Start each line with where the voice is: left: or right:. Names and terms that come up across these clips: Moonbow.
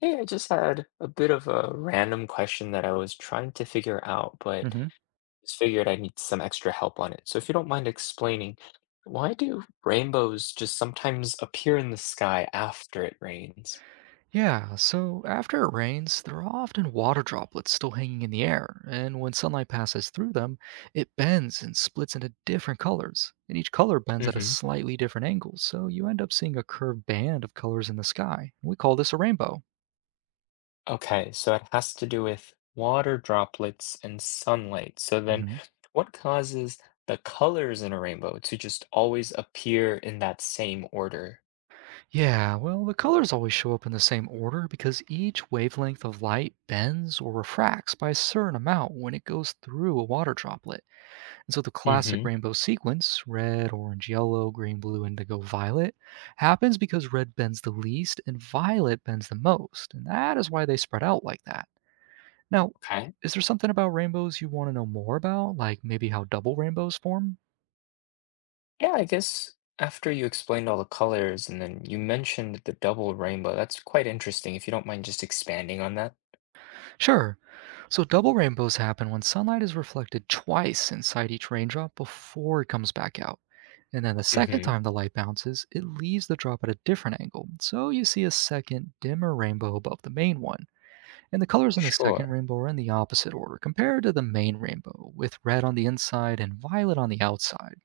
left: Hey, I just had a bit of a random question that I was trying to figure out, but
right: Hmm.
left: just figured I need some extra help on it. So if you don't mind explaining, why do rainbows just sometimes appear in the sky after it rains?
right: Yeah, so after it rains, there are often water droplets still hanging in the air, and when sunlight passes through them, it bends and splits into different colors. And each color bends at a
left: hmm
right: slightly different angle, so you end up seeing a curved band of colors in the sky. We call this a rainbow.
left: Okay, so it has to do with water droplets and sunlight. So then
right: Hmm.
left: what causes the colors in a rainbow to just always appear in that same order?
right: Yeah, well, the colors always show up in the same order because each wavelength of light bends or refracts by a certain amount when it goes through a water droplet. And so the classic
left: hmm
right: rainbow sequence, red, orange, yellow, green, blue, indigo, violet, happens because red bends the least and violet bends the most. And that is why they spread out like that. Now,
left: Okay.
right: is there something about rainbows you want to know more about, like maybe how double rainbows form?
left: Yeah, I guess after you explained all the colors and then you mentioned the double rainbow, that's quite interesting. If you don't mind just expanding on that.
right: Sure. So, double rainbows happen when sunlight is reflected twice inside each raindrop before it comes back out. And then the second
left: hmm
right: time the light bounces, it leaves the drop at a different angle. So you see a second dimmer rainbow above the main one. And the colors in the second
left: Sure.
right: rainbow are in the opposite order compared to the main rainbow, with red on the inside and violet on the outside.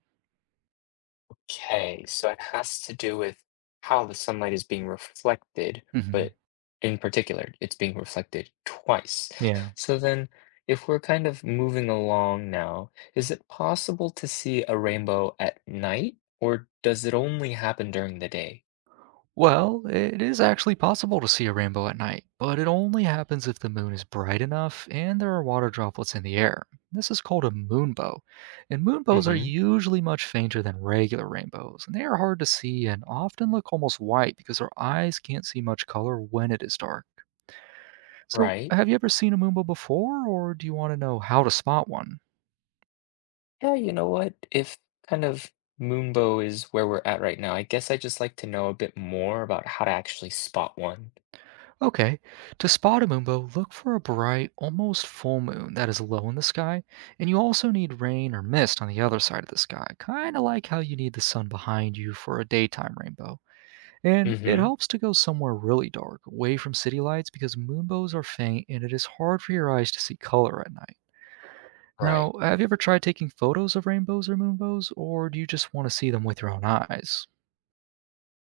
left: Okay, so it has to do with how the sunlight is being reflected, but
right: Hmm.
left: in particular, it's being reflected twice.
right: Yeah.
left: So then, if we're kind of moving along now, is it possible to see a rainbow at night, or does it only happen during the day?
right: Well, it is actually possible to see a rainbow at night, but it only happens if the moon is bright enough and there are water droplets in the air. This is called a moonbow, and moonbows are
left: hmm
right: usually much fainter than regular rainbows, and they are hard to see and often look almost white because our eyes can't see much color when it is dark. So,
left: Right?
right: have you ever seen a moonbow before, or do you want to know how to spot one?
left: Yeah, you know what? If kind of Moonbow is where we're at right now, I guess I just like to know a bit more about how to actually spot one.
right: Okay, to spot a moonbow, look for a bright, almost full moon that is low in the sky, and you also need rain or mist on the other side of the sky, kind of like how you need the sun behind you for a daytime rainbow. And it
left: hmm
right: helps to go somewhere really dark, away from city lights, because moonbows are faint and it is hard for your eyes to see color at night.
left: Right.
right: Now, have you ever tried taking photos of rainbows or moonbows, or do you just want to see them with your own eyes?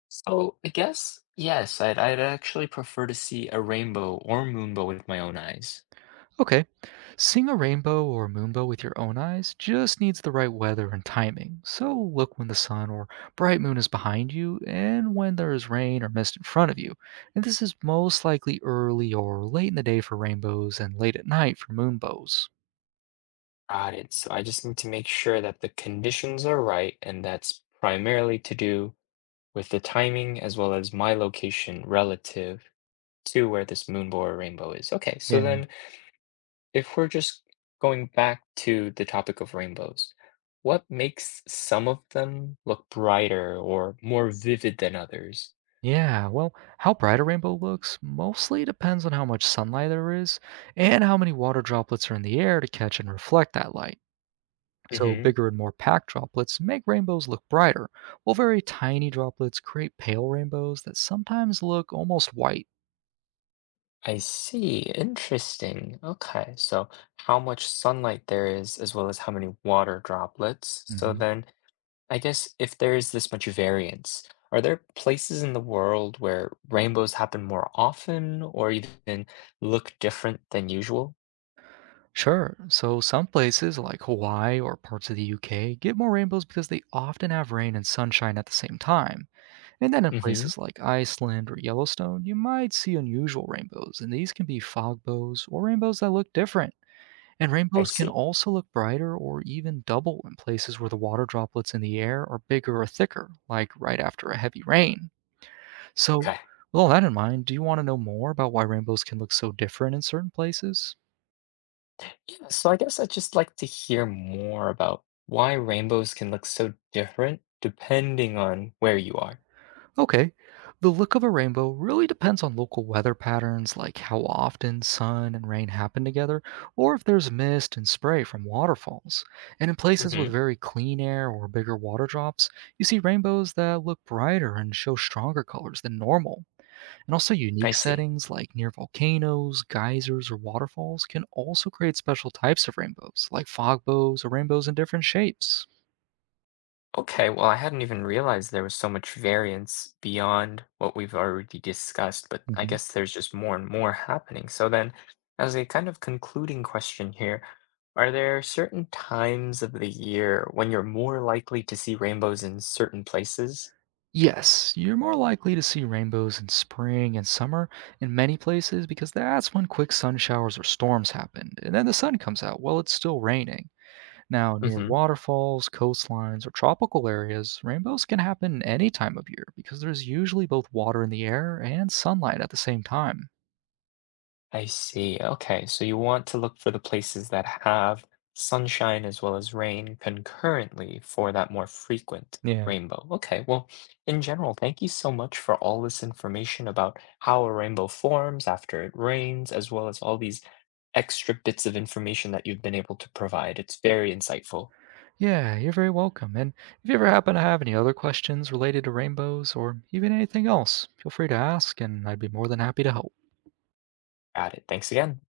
left: So I guess, yes, I'd actually prefer to see a rainbow or moonbow with my own eyes.
right: Okay. Seeing a rainbow or moonbow with your own eyes just needs the right weather and timing. So look when the sun or bright moon is behind you and when there is rain or mist in front of you. And this is most likely early or late in the day for rainbows and late at night for moonbows.
left: Got it. So I just need to make sure that the conditions are right, and that's primarily to do with the timing as well as my location relative to where this moonbow or rainbow is. Okay, so
right: Yeah.
left: then if we're just going back to the topic of rainbows, what makes some of them look brighter or more vivid than others?
right: Yeah, well, how bright a rainbow looks mostly depends on how much sunlight there is and how many water droplets are in the air to catch and reflect that light. So,
left: hmm
right: bigger and more packed droplets make rainbows look brighter, while very tiny droplets create pale rainbows that sometimes look almost white.
left: I see. Interesting. Okay. So, how much sunlight there is, as well as how many water droplets. So,
right: Hmm.
left: then I guess if there is this much variance, are there places in the world where rainbows happen more often or even look different than usual?
right: Sure, so some places like Hawaii or parts of the UK get more rainbows because they often have rain and sunshine at the same time. And then in
left: hmm
right: places like Iceland or Yellowstone, you might see unusual rainbows, and these can be fog bows or rainbows that look different. And
left: I
right: rainbows can
left: see.
right: also look brighter or even double in places where the water droplets in the air are bigger or thicker, like right after a heavy rain. So,
left: Okay.
right: with all that in mind, do you want to know more about why rainbows can look so different in certain places?
left: Yeah, so I guess I'd just like to hear more about why rainbows can look so different depending on where you are.
right: Okay, the look of a rainbow really depends on local weather patterns, like how often sun and rain happen together, or if there's mist and spray from waterfalls. And in places with
left: hmm
right: very clean air or bigger water drops, you see rainbows that look brighter and show stronger colors than normal. And also,
left: I
right: unique
left: see.
right: settings like near volcanoes, geysers, or waterfalls can also create special types of rainbows, like fog bows or rainbows in different shapes.
left: Okay, well, I hadn't even realized there was so much variance beyond what we've already discussed, but I
right: Hmm.
left: guess there's just more and more happening. So then, as a kind of concluding question here, are there certain times of the year when you're more likely to see rainbows in certain places?
right: Yes, you're more likely to see rainbows in spring and summer in many places because that's when quick sun showers or storms happen, and then the sun comes out while it's still raining. Now, near waterfalls, coastlines, or tropical areas, rainbows can happen any time of year because there's usually both water in the air and sunlight at the same time.
left: I see. Okay, so you want to look for the places that have sunshine as well as rain concurrently for that more frequent
right: Yeah.
left: rainbow. Okay, well, in general, thank you so much for all this information about how a rainbow forms after it rains, as well as all these extra bits of information that you've been able to provide. It's very insightful
right: Yeah, you're very welcome. And if you ever happen to have any other questions related to rainbows or even anything else, feel free to ask, and I'd be more than happy to help.
left: at it. Thanks again.